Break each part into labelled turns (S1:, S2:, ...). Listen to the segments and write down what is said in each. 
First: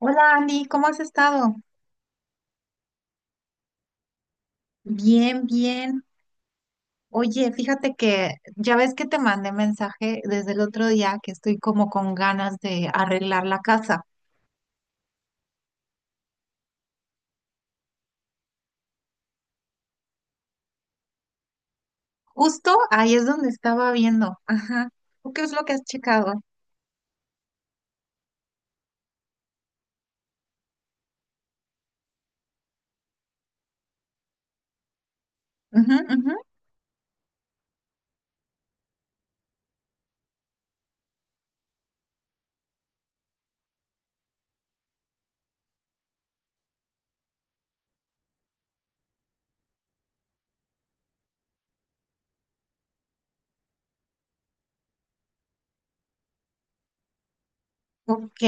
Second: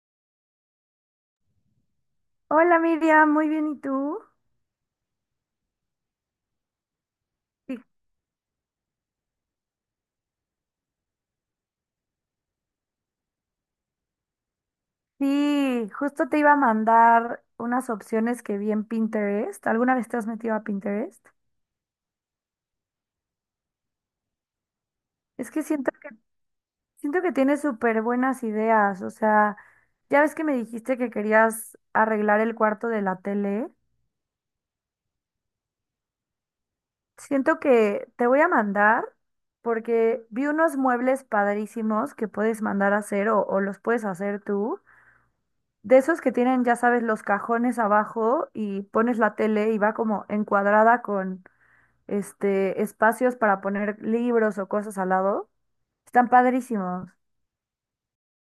S1: Hola Andy, ¿cómo has estado?
S2: Hola Miriam, muy bien, ¿y tú?
S1: Bien, bien. Oye,
S2: Sí,
S1: fíjate que ya ves que te mandé mensaje desde el otro día que estoy como con ganas de arreglar la casa.
S2: sí, justo te iba a mandar unas opciones que vi en Pinterest. ¿Alguna vez te has metido a Pinterest?
S1: Justo ahí es donde estaba viendo. Ajá. ¿Tú qué
S2: Es
S1: es
S2: que
S1: lo que has
S2: siento,
S1: checado?
S2: siento que tienes súper buenas ideas, o sea, ya ves que me dijiste que querías arreglar el cuarto de la tele.
S1: Ujú, ujú.
S2: Siento que te voy a mandar porque vi unos muebles padrísimos que puedes mandar a hacer o los puedes hacer tú. De esos que tienen, ya sabes, los cajones abajo y pones la tele y va como encuadrada con espacios para poner libros o cosas al lado. Están padrísimos.
S1: Ok.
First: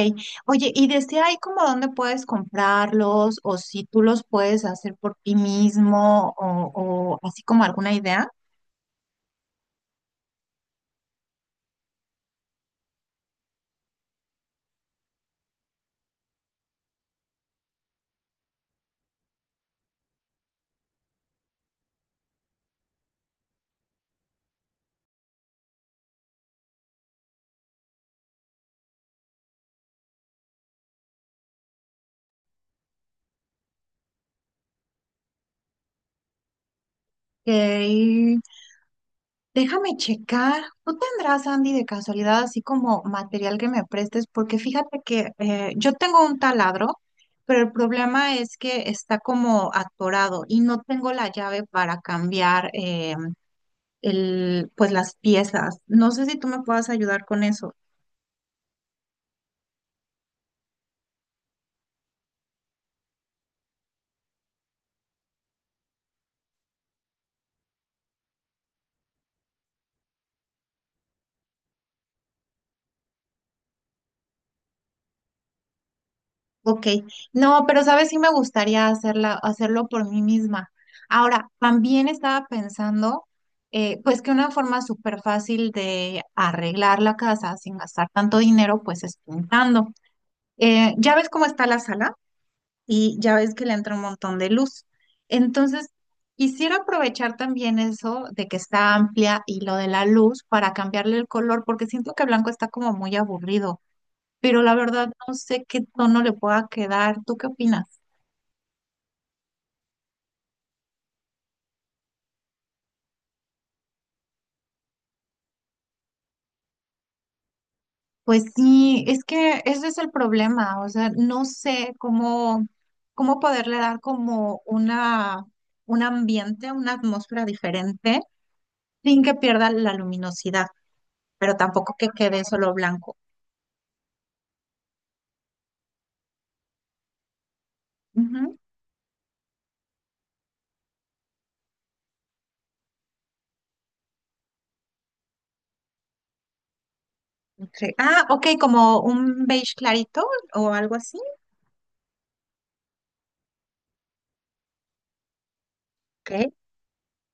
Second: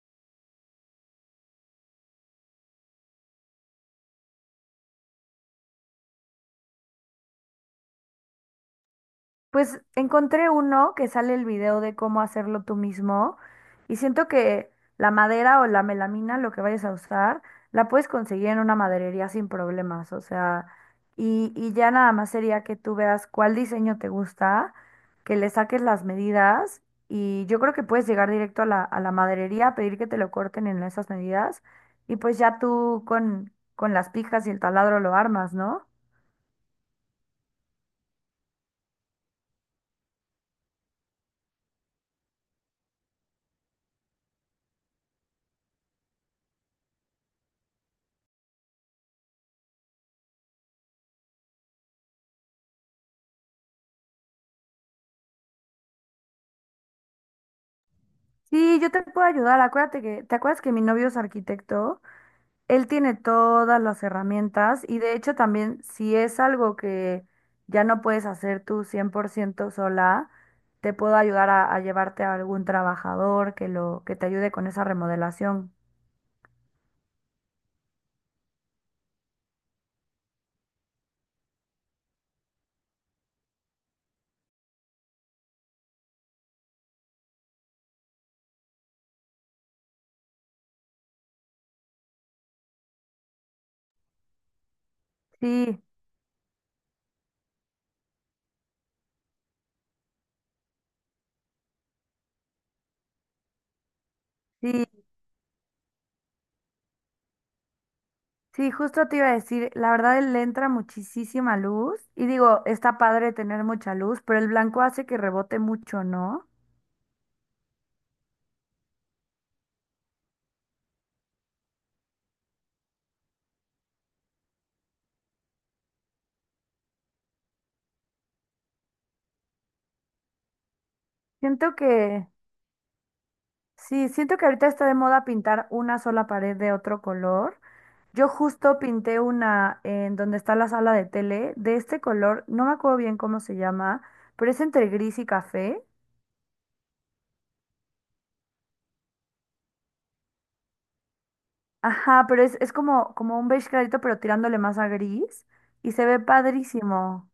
S1: Oye, ¿y desde ahí como dónde puedes comprarlos o si tú los puedes hacer por ti mismo o así como alguna idea?
S2: Pues encontré uno que sale el video de cómo hacerlo tú mismo y siento que la madera o la melamina, lo que vayas a usar, la puedes conseguir en una maderería sin problemas, o sea, y ya nada más sería que tú veas cuál diseño te gusta, que le saques las medidas y yo creo que puedes llegar directo a la maderería, pedir que te lo corten en esas medidas y pues ya tú con las pijas y el taladro lo armas, ¿no?
S1: Ok. Déjame checar. ¿Tú tendrás, Andy, de casualidad, así como material que me prestes? Porque fíjate que yo tengo un taladro, pero el problema es que está como atorado y no tengo la llave para cambiar el, pues las piezas. No sé si tú me puedas ayudar con eso.
S2: Sí, yo te puedo ayudar. Acuérdate que, ¿te acuerdas que mi novio es arquitecto? Él tiene todas las herramientas y de hecho también si es algo que ya no puedes hacer tú 100% sola, te puedo ayudar a llevarte a algún trabajador que lo que te ayude con esa remodelación.
S1: Ok, no, pero sabes, sí me gustaría hacerlo por mí misma. Ahora, también estaba pensando, pues que una forma súper fácil de arreglar la casa sin gastar tanto dinero, pues es pintando. Ya ves cómo está la sala y ya ves que le entra un montón de luz.
S2: Sí,
S1: Entonces, quisiera aprovechar también eso de que está amplia y lo de la luz para cambiarle el color, porque siento que blanco está como muy aburrido, pero la
S2: sí,
S1: verdad no sé qué tono le pueda quedar. ¿Tú qué opinas?
S2: sí, justo te iba a decir, la verdad él le entra muchísima luz y digo, está padre tener mucha luz, pero el blanco hace que rebote mucho, ¿no?
S1: Pues sí, es que ese es el problema, o sea, no sé cómo, cómo poderle dar un ambiente, una atmósfera diferente sin que pierda la luminosidad, pero
S2: Siento
S1: tampoco que
S2: que
S1: quede solo blanco.
S2: Sí, siento que ahorita está de moda pintar una sola pared de otro color. Yo
S1: Ujú,
S2: justo pinté una en donde está la sala de tele de este color, no me acuerdo bien cómo se llama, pero es entre gris y café.
S1: ok. Ah, ok, como un beige clarito o algo así.
S2: Ajá, pero es como, como un beige clarito, pero tirándole más a gris y se ve
S1: Ok,
S2: padrísimo.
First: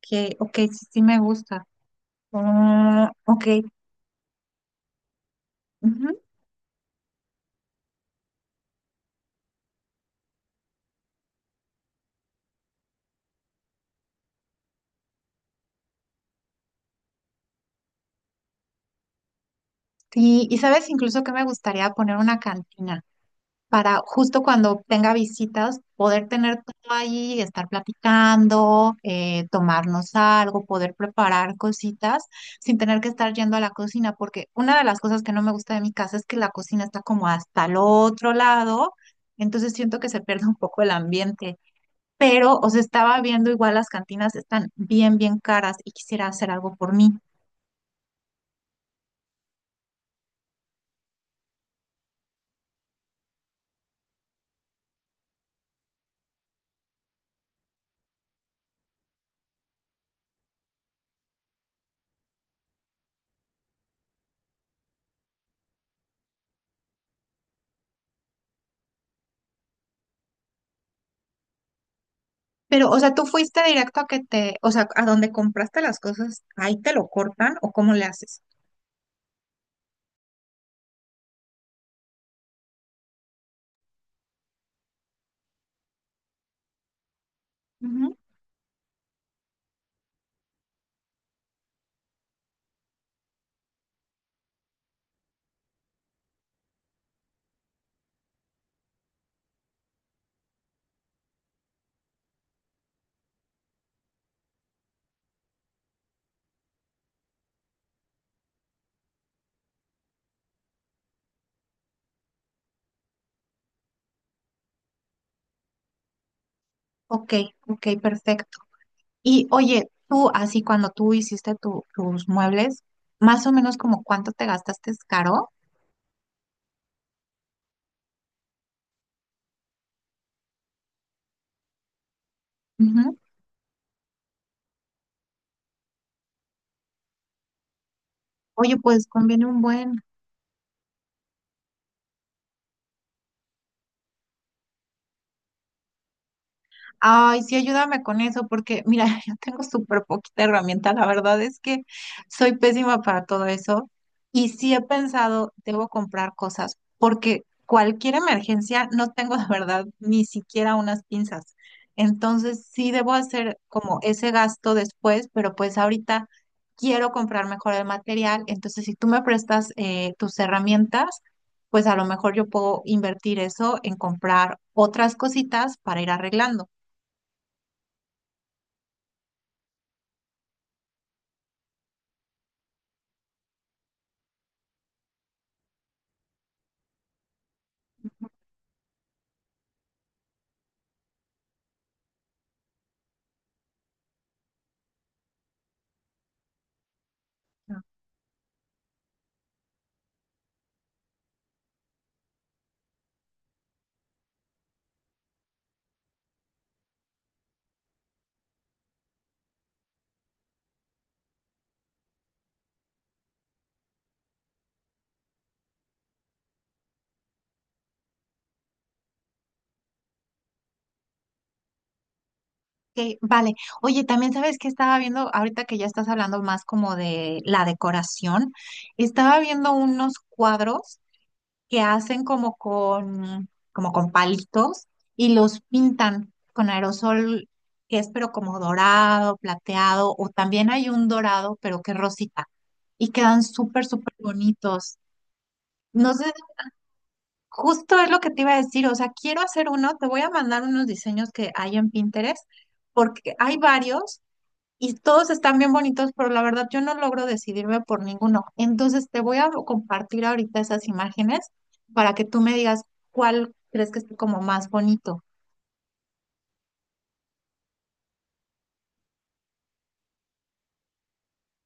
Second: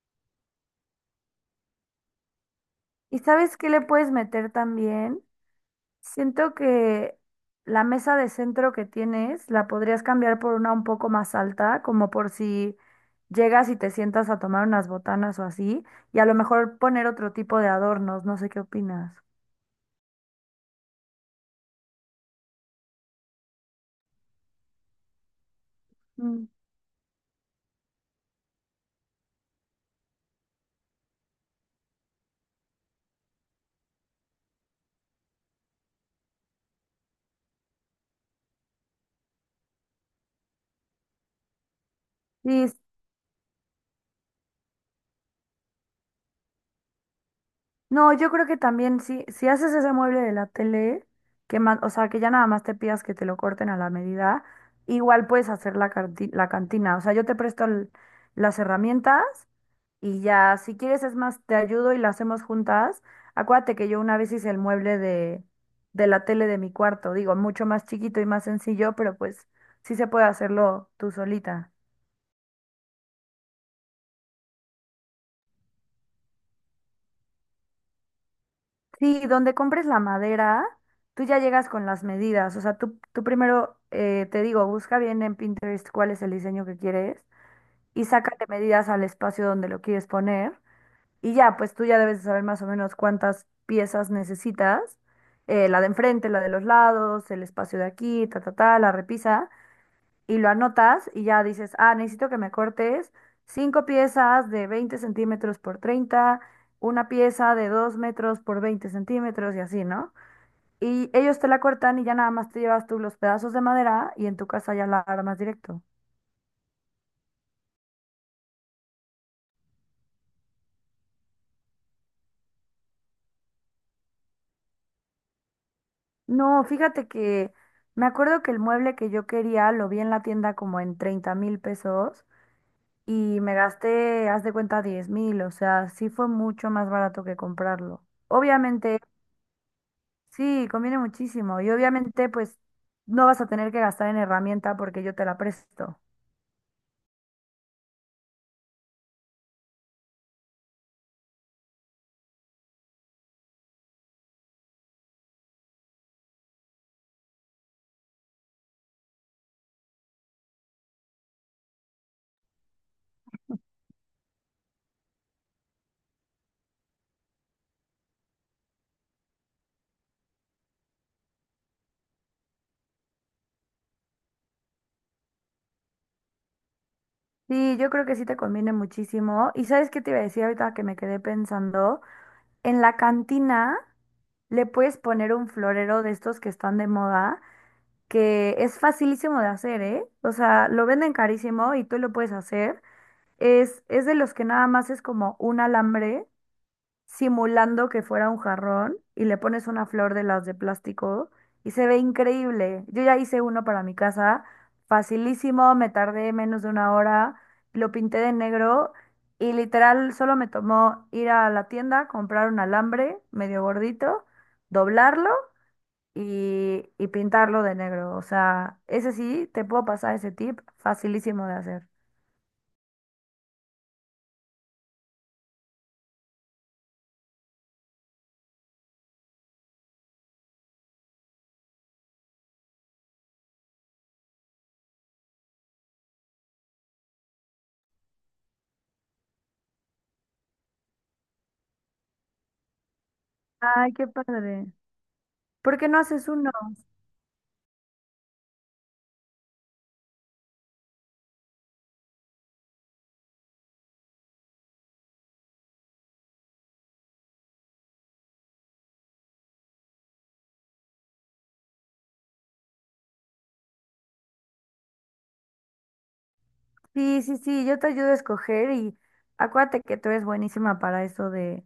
S1: que, ok, sí, sí me gusta. Ah,
S2: ¿Y
S1: ok.
S2: sabes qué le puedes meter también?
S1: Ujú.
S2: Siento que la mesa de centro que tienes la podrías cambiar por una un poco más alta, como por si llegas y te sientas a tomar unas botanas o así, y a lo mejor poner otro tipo de adornos, no sé qué opinas.
S1: Sí, y sabes incluso que me gustaría poner una cantina, para justo cuando tenga visitas poder
S2: Mm.
S1: tener todo ahí, estar platicando, tomarnos algo, poder preparar cositas sin tener que estar yendo a la cocina, porque una de las cosas que no me gusta de mi casa es que la cocina está como hasta el otro lado, entonces siento que se pierde un poco el ambiente. Pero
S2: Sí,
S1: os
S2: s-
S1: estaba viendo igual las cantinas están bien caras y quisiera hacer algo por mí.
S2: no, yo creo que también si haces ese mueble de la tele, o sea, que ya nada más te pidas que te lo corten a la medida, igual puedes hacer la cantina. O sea, yo te presto las herramientas. Y ya, si quieres, es más, te ayudo y la hacemos juntas. Acuérdate que yo una vez hice el mueble de la tele de mi cuarto, digo, mucho más chiquito y más sencillo, pero pues sí se puede hacerlo tú solita.
S1: Pero, o sea, tú fuiste directo a que te, o sea, a donde compraste las cosas, ahí te lo cortan o cómo le haces.
S2: Sí, donde compres la madera, tú ya llegas con las medidas. O sea, tú primero, te digo, busca bien en Pinterest cuál es el diseño que quieres y sácate medidas al espacio donde lo quieres poner. Y ya, pues tú ya debes de saber más o menos cuántas piezas necesitas, la de enfrente, la de los lados, el espacio de aquí, ta, ta, ta, la repisa, y lo anotas y ya dices, ah, necesito que me cortes cinco piezas de 20 centímetros por 30, una pieza de 2 metros por 20 centímetros y así, ¿no? Y ellos te la cortan y ya nada más te llevas tú los pedazos de madera y en tu casa ya la armas directo.
S1: Ok, ok, perfecto. Y oye, tú, así cuando tú hiciste tus muebles, más o menos como cuánto te gastaste, ¿es caro?
S2: No, fíjate que me acuerdo que el mueble que yo quería lo vi en la tienda como en 30,000 pesos
S1: Ujú.
S2: y me gasté, haz de cuenta, 10,000, o sea, sí fue mucho más barato que comprarlo.
S1: Oye,
S2: Obviamente,
S1: pues conviene un buen.
S2: sí, conviene muchísimo y obviamente pues no vas a tener que gastar en herramienta porque yo te la presto.
S1: Ay, sí, ayúdame con eso, porque mira, yo tengo súper poquita herramienta. La verdad es que soy pésima para todo eso. Y sí he pensado, debo comprar cosas, porque cualquier emergencia no tengo de verdad ni siquiera unas pinzas. Entonces sí debo hacer como ese gasto después, pero pues ahorita quiero comprar mejor el material. Entonces, si tú me prestas tus herramientas, pues a lo mejor yo puedo invertir eso en comprar otras cositas para ir arreglando.
S2: Sí, yo creo que sí te conviene muchísimo. ¿Y sabes qué te iba a decir ahorita que me quedé pensando? En la cantina le puedes poner un florero de estos que están de moda que es facilísimo de hacer, ¿eh? O sea, lo venden carísimo y tú lo puedes hacer. Es de los que nada más es como un alambre simulando que fuera un jarrón y le pones una flor de las de plástico y se ve increíble. Yo ya hice uno para mi casa, facilísimo, me tardé menos de una hora, lo pinté de negro y literal solo me tomó ir a la tienda, comprar un alambre medio gordito, doblarlo y pintarlo de negro. O sea, ese sí, te puedo pasar ese tip, facilísimo de hacer.
S1: Ok, vale. Oye, también sabes que estaba viendo, ahorita que ya estás hablando más como de la decoración, estaba viendo unos cuadros que hacen como con palitos y los pintan con aerosol, que es pero como dorado, plateado, o también hay un dorado, pero que es rosita, y quedan
S2: Ay, qué
S1: súper
S2: padre.
S1: bonitos.
S2: ¿Por qué no
S1: No sé,
S2: haces uno?
S1: justo es lo que te iba a decir, o sea, quiero hacer uno, te voy a mandar unos diseños que hay en Pinterest, porque hay varios y todos están bien bonitos, pero la verdad yo no logro decidirme por ninguno. Entonces te voy a compartir ahorita esas imágenes para que tú me digas cuál crees que es como más bonito.
S2: Sí, sí, sí, yo te ayudo a escoger y acuérdate que tú eres buenísima para eso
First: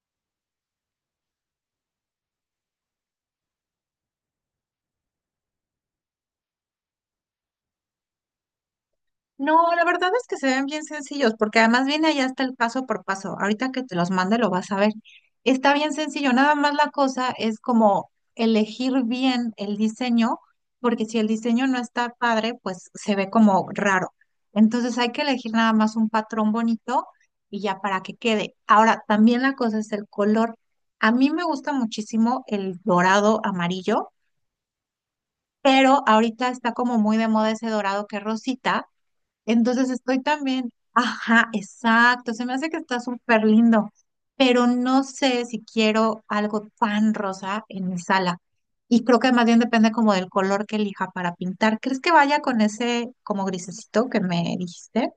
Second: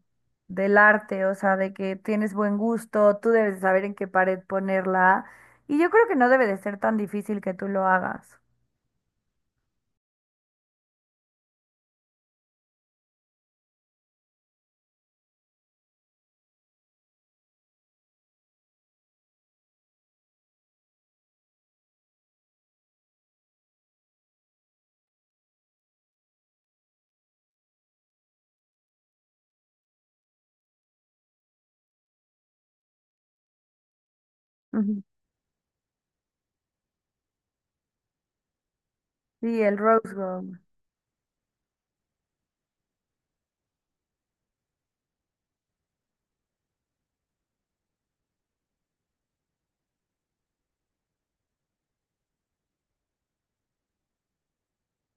S2: del arte, o sea, de que tienes buen gusto, tú debes de saber en qué pared ponerla. Y yo creo que no debe de ser tan difícil que tú lo hagas.
S1: No, la verdad es que se ven bien sencillos, porque además viene allá hasta el paso por paso. Ahorita que te los mande lo vas a ver. Está bien sencillo, nada más la cosa es como elegir bien el diseño, porque si el diseño no está padre, pues se ve como raro. Entonces hay que elegir nada más un patrón bonito y ya para que quede. Ahora, también la cosa es el color. A mí me gusta muchísimo el dorado amarillo,
S2: Ujú.
S1: pero ahorita está como muy de moda ese dorado que es rosita,
S2: Sí, el
S1: entonces
S2: rose
S1: estoy
S2: gold.
S1: también, ajá, exacto, se me hace que está súper lindo, pero no sé si quiero algo tan rosa en mi sala. Y creo que más bien depende como del color que elija para pintar. ¿Crees que vaya con ese como grisecito que me dijiste?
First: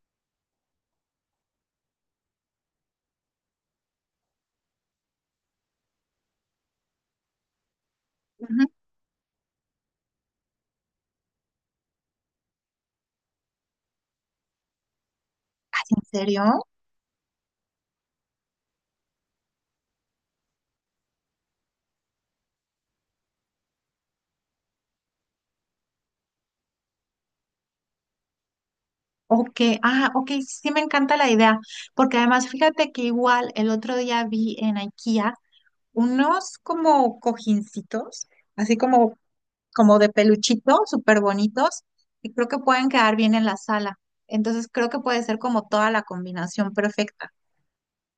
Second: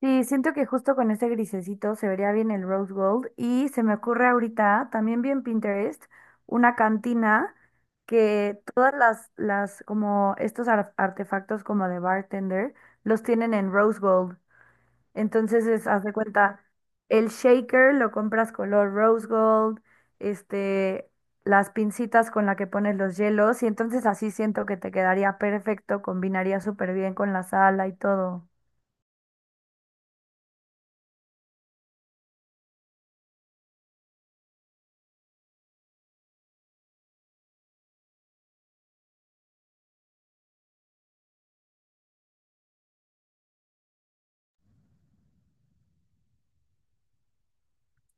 S2: Sí, siento que justo con ese grisecito se vería bien el rose gold y se me ocurre ahorita, también bien Pinterest, una cantina que
S1: Ujú.
S2: todas las como estos artefactos como de bartender los tienen en rose gold. Entonces, es,
S1: ¿En
S2: haz de
S1: serio?
S2: cuenta, el shaker lo compras color rose gold, este, las pincitas con la que pones los hielos y entonces así siento que te quedaría perfecto, combinaría súper bien con la sala y todo.
S1: Ok, ah, ok, sí me encanta la idea, porque además fíjate que igual el otro día vi en IKEA unos como cojincitos, así como como de peluchito, súper bonitos, y creo que pueden quedar bien en la sala. Entonces creo que puede ser como toda la combinación perfecta.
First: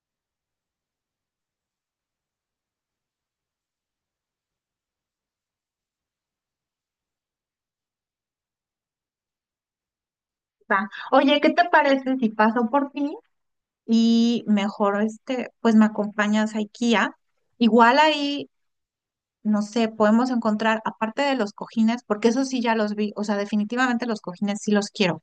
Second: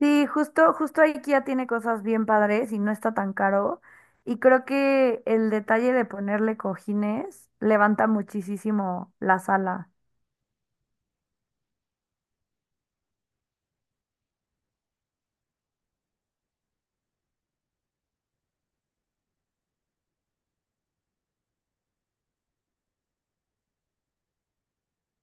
S2: Sí, justo, justo IKEA tiene cosas bien padres y no está tan caro. Y creo que el detalle de ponerle cojines levanta muchísimo la sala.
S1: Va. Oye, ¿qué te parece si paso por ti y mejor este, pues me acompañas a IKEA? Igual ahí, no sé, podemos encontrar, aparte de los cojines, porque eso sí ya los vi, o sea, definitivamente los cojines sí los quiero,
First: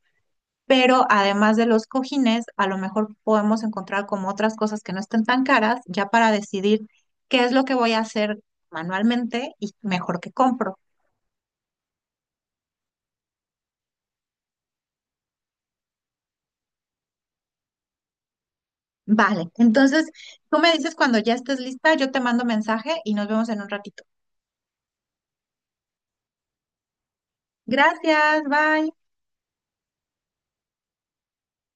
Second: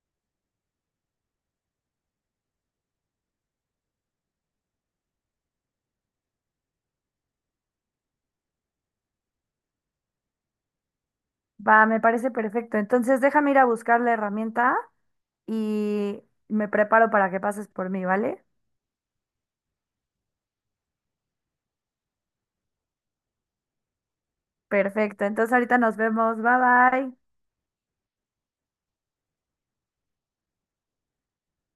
S1: pero además de los cojines, a lo mejor podemos encontrar como otras cosas que no estén tan caras, ya para decidir qué es lo que voy a hacer manualmente y mejor que compro.
S2: Va, me parece perfecto. Entonces déjame ir a buscar la herramienta y me preparo para que pases por mí, ¿vale?
S1: Vale, entonces tú me dices cuando ya estés lista, yo te mando mensaje y nos vemos en un ratito.
S2: Perfecto. Entonces ahorita nos vemos. Bye bye.
S1: Gracias, bye.